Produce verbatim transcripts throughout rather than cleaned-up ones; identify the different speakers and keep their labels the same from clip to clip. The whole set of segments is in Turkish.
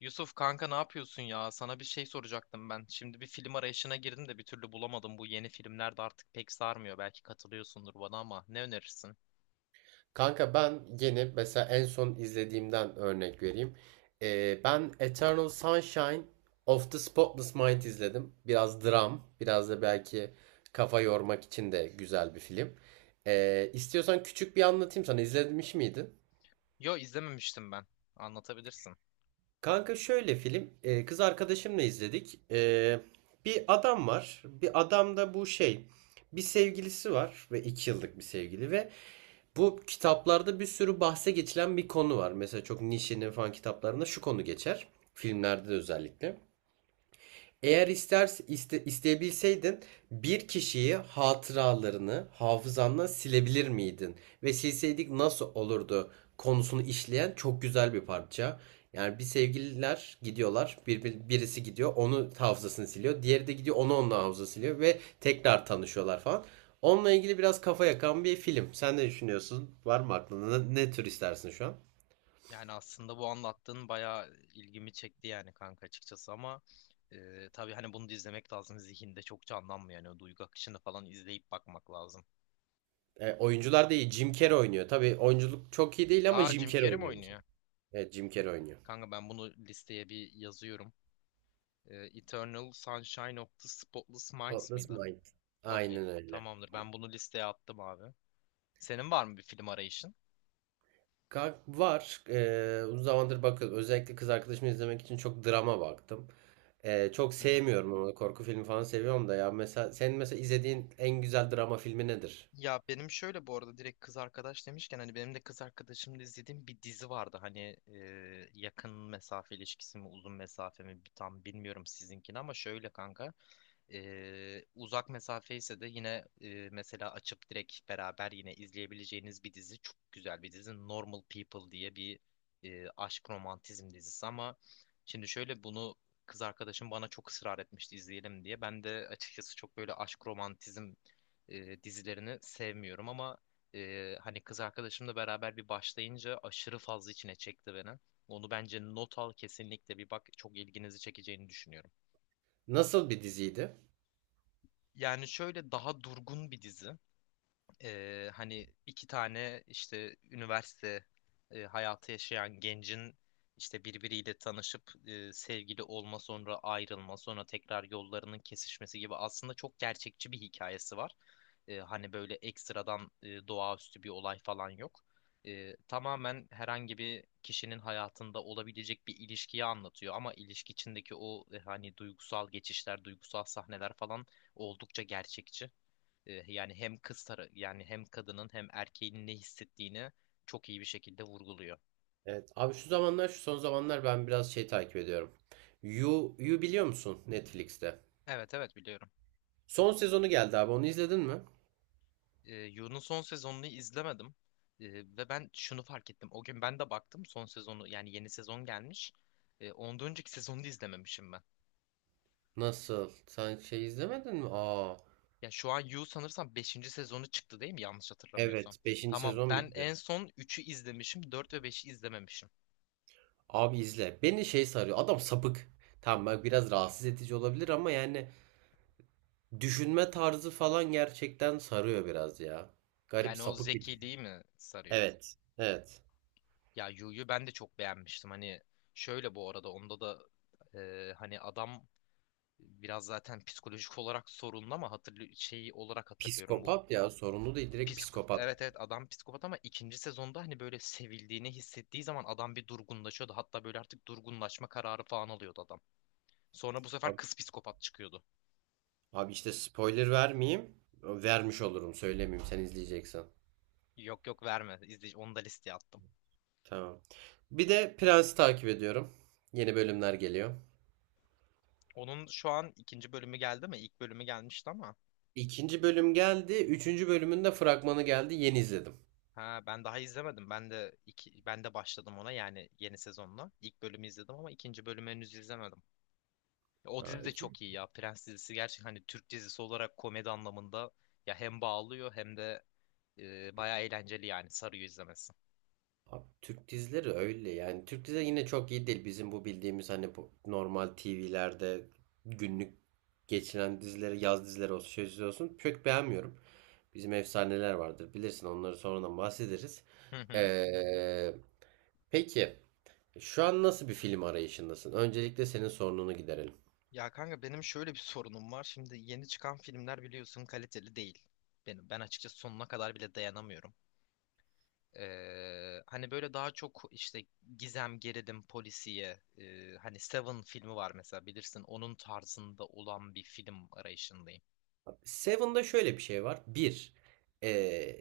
Speaker 1: Yusuf kanka ne yapıyorsun ya? Sana bir şey soracaktım ben. Şimdi bir film arayışına girdim de bir türlü bulamadım. Bu yeni filmler de artık pek sarmıyor. Belki katılıyorsundur bana ama ne önerirsin?
Speaker 2: Kanka ben yeni mesela en son izlediğimden örnek vereyim. Ee, ben Eternal Sunshine of the Spotless Mind izledim. Biraz dram, biraz da belki kafa yormak için de güzel bir film. Ee, istiyorsan küçük bir anlatayım sana. İzlemiş miydin?
Speaker 1: Yo izlememiştim ben. Anlatabilirsin.
Speaker 2: Kanka şöyle film, e, kız arkadaşımla izledik. E, bir adam var. Bir adam da bu şey, bir sevgilisi var ve iki yıllık bir sevgili ve bu kitaplarda bir sürü bahse geçilen bir konu var. Mesela çok Nietzsche'nin falan kitaplarında şu konu geçer. Filmlerde de özellikle. Eğer ister iste- isteyebilseydin bir kişiyi hatıralarını hafızandan silebilir miydin? Ve silseydik nasıl olurdu konusunu işleyen çok güzel bir parça. Yani bir sevgililer gidiyorlar, bir, bir- birisi gidiyor, onu hafızasını siliyor, diğeri de gidiyor, onu onun hafızasını siliyor ve tekrar tanışıyorlar falan. Onunla ilgili biraz kafa yakan bir film. Sen ne düşünüyorsun? Var mı aklında? Ne, ne tür istersin şu an?
Speaker 1: Yani aslında bu anlattığın bayağı ilgimi çekti yani kanka açıkçası ama e, tabii hani bunu da izlemek lazım. Zihinde çok canlanmıyor. Yani o duygu akışını falan izleyip bakmak lazım.
Speaker 2: E, oyuncular da iyi. Jim Carrey oynuyor. Tabii oyunculuk çok iyi değil ama
Speaker 1: Aa
Speaker 2: Jim
Speaker 1: Jim
Speaker 2: Carrey
Speaker 1: Carrey mi
Speaker 2: oynuyor mesela.
Speaker 1: oynuyor?
Speaker 2: Evet, Jim Carrey oynuyor.
Speaker 1: Kanka ben bunu listeye bir yazıyorum. E, Eternal Sunshine of the Spotless Minds
Speaker 2: Atlas
Speaker 1: mıydı?
Speaker 2: Mind.
Speaker 1: Okey.
Speaker 2: Aynen öyle.
Speaker 1: Tamamdır. Ben bunu listeye attım abi. Senin var mı bir film arayışın?
Speaker 2: Ka- Var. Ee, uzun zamandır bakın özellikle kız arkadaşımı izlemek için çok drama baktım. Ee, çok
Speaker 1: Hı hı.
Speaker 2: sevmiyorum ama korku filmi falan seviyorum da ya mesela senin mesela izlediğin en güzel drama filmi nedir?
Speaker 1: Ya benim şöyle bu arada direkt kız arkadaş demişken hani benim de kız arkadaşımla izlediğim bir dizi vardı. Hani e, yakın mesafe ilişkisi mi uzun mesafe mi tam bilmiyorum sizinkini ama şöyle kanka. Ee, uzak mesafe ise de yine e, mesela açıp direkt beraber yine izleyebileceğiniz bir dizi. Çok güzel bir dizi. Normal People diye bir e, aşk romantizm dizisi ama şimdi şöyle bunu kız arkadaşım bana çok ısrar etmişti izleyelim diye. Ben de açıkçası çok böyle aşk romantizm e, dizilerini sevmiyorum ama e, hani kız arkadaşımla beraber bir başlayınca aşırı fazla içine çekti beni. Onu bence not al, kesinlikle bir bak, çok ilginizi çekeceğini düşünüyorum.
Speaker 2: Nasıl bir diziydi?
Speaker 1: Yani şöyle daha durgun bir dizi. Ee, hani iki tane işte üniversite e, hayatı yaşayan gencin işte birbiriyle tanışıp e, sevgili olma, sonra ayrılma, sonra tekrar yollarının kesişmesi gibi aslında çok gerçekçi bir hikayesi var. Ee, hani böyle ekstradan e, doğaüstü bir olay falan yok. Ee, tamamen herhangi bir kişinin hayatında olabilecek bir ilişkiyi anlatıyor ama ilişki içindeki o e, hani duygusal geçişler, duygusal sahneler falan oldukça gerçekçi. E, yani hem kız tarafı, yani hem kadının hem erkeğin ne hissettiğini çok iyi bir şekilde vurguluyor.
Speaker 2: Evet. Abi şu zamanlar şu son zamanlar ben biraz şey takip ediyorum. You, You biliyor musun Netflix'te?
Speaker 1: Evet, evet, biliyorum.
Speaker 2: Son sezonu geldi abi onu izledin mi?
Speaker 1: E, Yu'nun son sezonunu izlemedim. E, Ve ben şunu fark ettim. O gün ben de baktım son sezonu, yani yeni sezon gelmiş. E, ondan önceki sezonu da izlememişim ben.
Speaker 2: Nasıl? Sen şey izlemedin mi? Aa,
Speaker 1: Ya şu an Yu sanırsam beşinci sezonu çıktı değil mi? Yanlış hatırlamıyorsam.
Speaker 2: evet beşinci
Speaker 1: Tamam,
Speaker 2: sezon
Speaker 1: ben
Speaker 2: bitti.
Speaker 1: en son üçü izlemişim, dört ve beşi izlememişim.
Speaker 2: Abi izle. Beni şey sarıyor. Adam sapık. Tamam bak biraz rahatsız edici olabilir ama yani düşünme tarzı falan gerçekten sarıyor biraz ya. Garip
Speaker 1: Yani o
Speaker 2: sapık bir dizi.
Speaker 1: zekiliği mi sarıyor?
Speaker 2: Evet. Evet.
Speaker 1: Ya Yu'yu ben de çok beğenmiştim. Hani şöyle bu arada onda da e, hani adam biraz zaten psikolojik olarak sorunlu ama hatırlı şeyi olarak hatırlıyorum bu
Speaker 2: Psikopat ya sorunlu değil direkt
Speaker 1: psik
Speaker 2: psikopat.
Speaker 1: evet, evet, adam psikopat ama ikinci sezonda hani böyle sevildiğini hissettiği zaman adam bir durgunlaşıyordu. Hatta böyle artık durgunlaşma kararı falan alıyordu adam. Sonra bu sefer
Speaker 2: Abi,
Speaker 1: kız psikopat çıkıyordu.
Speaker 2: abi işte spoiler vermeyeyim. Vermiş olurum söylemeyeyim sen izleyeceksen.
Speaker 1: Yok, yok, verme. İzle, onu da listeye attım.
Speaker 2: Tamam. Bir de Prens'i takip ediyorum. Yeni bölümler geliyor.
Speaker 1: Onun şu an ikinci bölümü geldi mi? İlk bölümü gelmişti ama.
Speaker 2: İkinci bölüm geldi. Üçüncü bölümün de fragmanı geldi. Yeni izledim.
Speaker 1: Ha ben daha izlemedim. Ben de iki, ben de başladım ona, yani yeni sezonla. İlk bölümü izledim ama ikinci bölümü henüz izlemedim. O
Speaker 2: Ha,
Speaker 1: dizi de çok
Speaker 2: ikinci
Speaker 1: iyi ya. Prens dizisi gerçekten, hani Türk dizisi olarak komedi anlamında ya hem bağlıyor hem de e, bayağı eğlenceli, yani sarıyor izlemesi.
Speaker 2: Abi, Türk dizileri öyle yani Türk dizileri yine çok iyi değil bizim bu bildiğimiz hani bu normal T V'lerde günlük geçilen dizileri yaz dizileri olsun şey dizileri olsun çok beğenmiyorum. Bizim efsaneler vardır bilirsin onları sonradan bahsederiz.
Speaker 1: Hı hı.
Speaker 2: Ee, peki şu an nasıl bir film arayışındasın? Öncelikle senin sorununu giderelim.
Speaker 1: Ya kanka benim şöyle bir sorunum var. Şimdi yeni çıkan filmler biliyorsun kaliteli değil. Benim ben açıkçası sonuna kadar bile dayanamıyorum. Ee, hani böyle daha çok işte gizem, gerilim, polisiye, e, hani Seven filmi var mesela, bilirsin, onun tarzında olan bir film arayışındayım.
Speaker 2: Seven'da şöyle bir şey var. Bir, ee,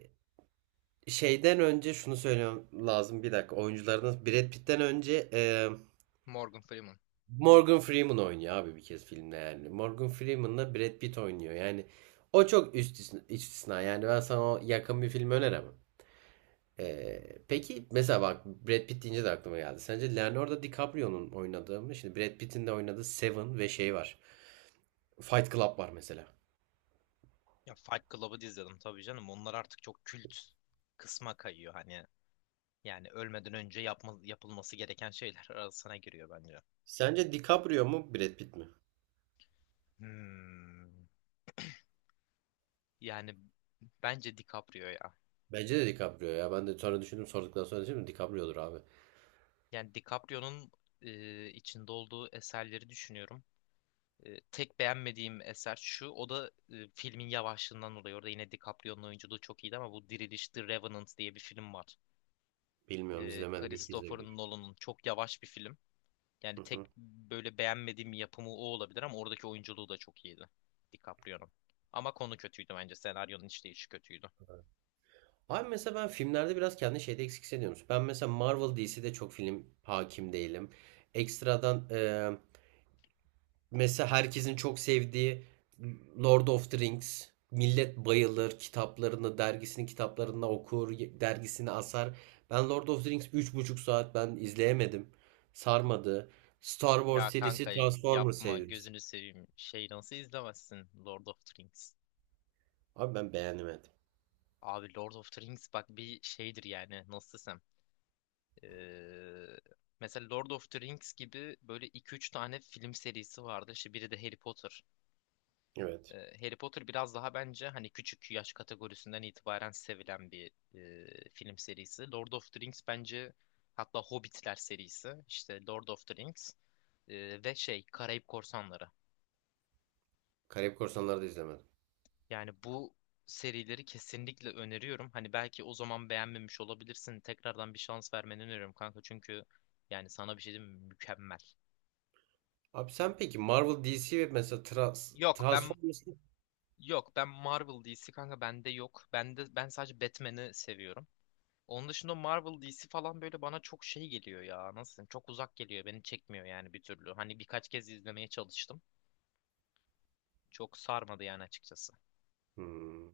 Speaker 2: Şeyden önce şunu söylemem lazım bir dakika oyunculardan Brad Pitt'ten önce e,
Speaker 1: Morgan Freeman.
Speaker 2: Morgan Freeman oynuyor abi bir kez filmde yani. Morgan Freeman'la Brad Pitt oynuyor. Yani o çok üst istisna. Yani ben sana o yakın bir film öneremem. Ee, peki mesela bak Brad Pitt deyince de aklıma geldi. Sence Leonardo DiCaprio'nun oynadığı mı? Şimdi Brad Pitt'in de oynadığı Seven ve şey var. Fight Club var mesela.
Speaker 1: Ya Fight Club'ı da izledim tabii canım. Onlar artık çok kült kısma kayıyor hani. Yani ölmeden önce yapma, yapılması gereken şeyler arasına giriyor bence.
Speaker 2: Sence DiCaprio mu Brad Pitt mi?
Speaker 1: Hmm. Yani bence DiCaprio ya.
Speaker 2: Bence de DiCaprio ya. Ben de sonra düşündüm sorduktan sonra düşündüm DiCaprio'dur abi.
Speaker 1: Yani DiCaprio'nun e, içinde olduğu eserleri düşünüyorum. E, tek beğenmediğim eser şu. O da e, filmin yavaşlığından dolayı. Orada yine DiCaprio'nun oyunculuğu çok iyiydi ama bu Diriliş The Revenant diye bir film var.
Speaker 2: Bilmiyorum
Speaker 1: E,
Speaker 2: izlemedim. İlk
Speaker 1: Christopher
Speaker 2: izleyebilirim.
Speaker 1: Nolan'ın çok yavaş bir film. Yani tek böyle beğenmediğim yapımı o olabilir ama oradaki oyunculuğu da çok iyiydi DiCaprio'nun. Ama konu kötüydü bence. Senaryonun işleyişi kötüydü.
Speaker 2: Abi mesela ben filmlerde biraz kendi şeyde eksik hissediyorum. Ben mesela Marvel D C'de çok film hakim değilim. Ekstradan e, mesela herkesin çok sevdiği Lord of the Rings. Millet bayılır kitaplarını, dergisinin kitaplarını okur, dergisini asar. Ben Lord of the Rings üç buçuk saat ben izleyemedim. Sarmadı. Star Wars
Speaker 1: Ya
Speaker 2: serisi,
Speaker 1: kanka
Speaker 2: Transformers
Speaker 1: yapma,
Speaker 2: serisi.
Speaker 1: gözünü seveyim. Şey, nasıl izlemezsin Lord of the Rings?
Speaker 2: Abi ben beğenemedim.
Speaker 1: Abi Lord of the Rings bak bir şeydir yani, nasıl desem. Ee, Mesela Lord of the Rings gibi böyle iki üç tane film serisi vardı. İşte biri de Harry Potter.
Speaker 2: Evet.
Speaker 1: Ee, Harry Potter biraz daha bence hani küçük yaş kategorisinden itibaren sevilen bir e, film serisi. Lord of the Rings bence, hatta Hobbitler serisi. İşte Lord of the Rings e, ve şey Karayip Korsanları.
Speaker 2: Karayip Korsanları da izlemedim.
Speaker 1: Yani bu serileri kesinlikle öneriyorum. Hani belki o zaman beğenmemiş olabilirsin. Tekrardan bir şans vermeni öneriyorum kanka. Çünkü yani sana bir şey diyeyim mi? Mükemmel.
Speaker 2: Abi sen peki Marvel, D C ve mesela Trans
Speaker 1: Yok ben
Speaker 2: Transformers.
Speaker 1: Yok ben Marvel D C kanka bende yok. Bende ben sadece Batman'i seviyorum. Onun dışında Marvel D C falan böyle bana çok şey geliyor ya. Nasıl diyeyim, çok uzak geliyor. Beni çekmiyor yani bir türlü. Hani birkaç kez izlemeye çalıştım. Çok sarmadı yani açıkçası.
Speaker 2: Hmm.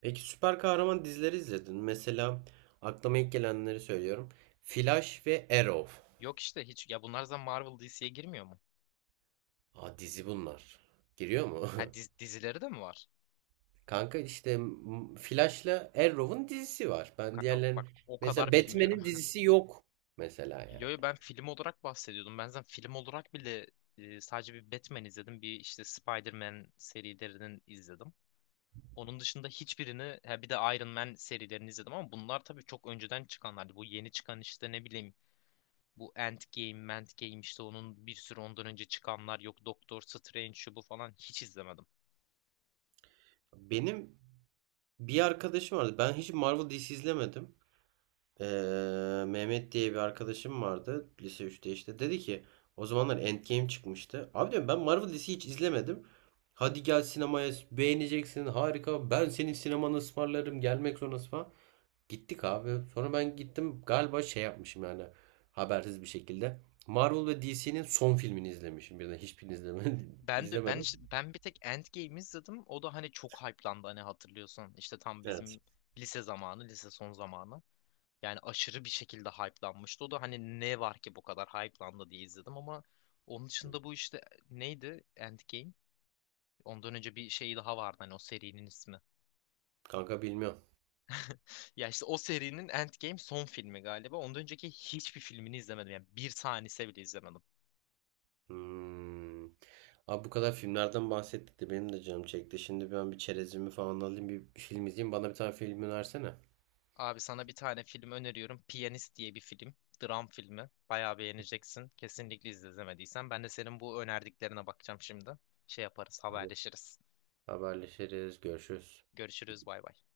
Speaker 2: Peki süper kahraman dizileri izledin mi? Mesela aklıma ilk gelenleri söylüyorum. Flash ve Arrow.
Speaker 1: Yok işte, hiç ya, bunlar zaten Marvel D C'ye girmiyor mu?
Speaker 2: Aa, dizi bunlar. Giriyor mu?
Speaker 1: Ha diz- dizileri de mi var?
Speaker 2: Kanka işte m- Flash'la Arrow'un dizisi var. Ben
Speaker 1: Kanka bak
Speaker 2: diğerlerin
Speaker 1: o
Speaker 2: mesela
Speaker 1: kadar bilmiyorum.
Speaker 2: Batman'in dizisi yok mesela yani.
Speaker 1: Yo, yo, ben film olarak bahsediyordum. Ben zaten film olarak bile e, sadece bir Batman izledim. Bir işte Spider-Man serilerinin izledim. Onun dışında hiçbirini, ha bir de Iron Man serilerini izledim ama bunlar tabii çok önceden çıkanlardı. Bu yeni çıkan işte ne bileyim bu Endgame, Endgame işte, onun bir sürü ondan önce çıkanlar yok. Doctor Strange şu bu falan hiç izlemedim.
Speaker 2: Benim bir arkadaşım vardı. Ben hiç Marvel dizisi izlemedim. Eee, Mehmet diye bir arkadaşım vardı lise üçte işte dedi ki o zamanlar Endgame çıkmıştı. Abi diyorum ben Marvel dizisi hiç izlemedim. Hadi gel sinemaya beğeneceksin harika ben senin sinemanı ısmarlarım gelmek zorundasın falan. Gittik abi. Sonra ben gittim galiba şey yapmışım yani habersiz bir şekilde. Marvel ve D C'nin son filmini izlemişim birden hiçbirini izleme,
Speaker 1: Ben de ben
Speaker 2: izlemedim.
Speaker 1: işte- ben bir tek Endgame izledim. O da hani çok hype'landı, hani hatırlıyorsun? İşte tam
Speaker 2: Evet.
Speaker 1: bizim lise zamanı, lise son zamanı. Yani aşırı bir şekilde hype'lanmıştı. O da hani ne var ki bu kadar hype'landı diye izledim ama onun dışında bu işte neydi Endgame? Ondan önce bir şey daha vardı hani, o serinin ismi.
Speaker 2: Kanka bilmiyorum.
Speaker 1: Ya işte o serinin Endgame son filmi galiba. Ondan önceki hiçbir filmini izlemedim. Yani bir tanesi bile izlemedim.
Speaker 2: Hmm. Abi bu kadar filmlerden bahsettik de benim de canım çekti. Şimdi ben bir çerezimi falan alayım bir film izleyeyim. Bana bir tane film önersene.
Speaker 1: Abi sana bir tane film öneriyorum. Piyanist diye bir film. Dram filmi. Bayağı beğeneceksin. Kesinlikle izle, izlemediysen. Ben de senin bu önerdiklerine bakacağım şimdi. Şey yaparız,
Speaker 2: Tamam.
Speaker 1: haberleşiriz.
Speaker 2: Haberleşiriz. Görüşürüz.
Speaker 1: Görüşürüz, bay bay.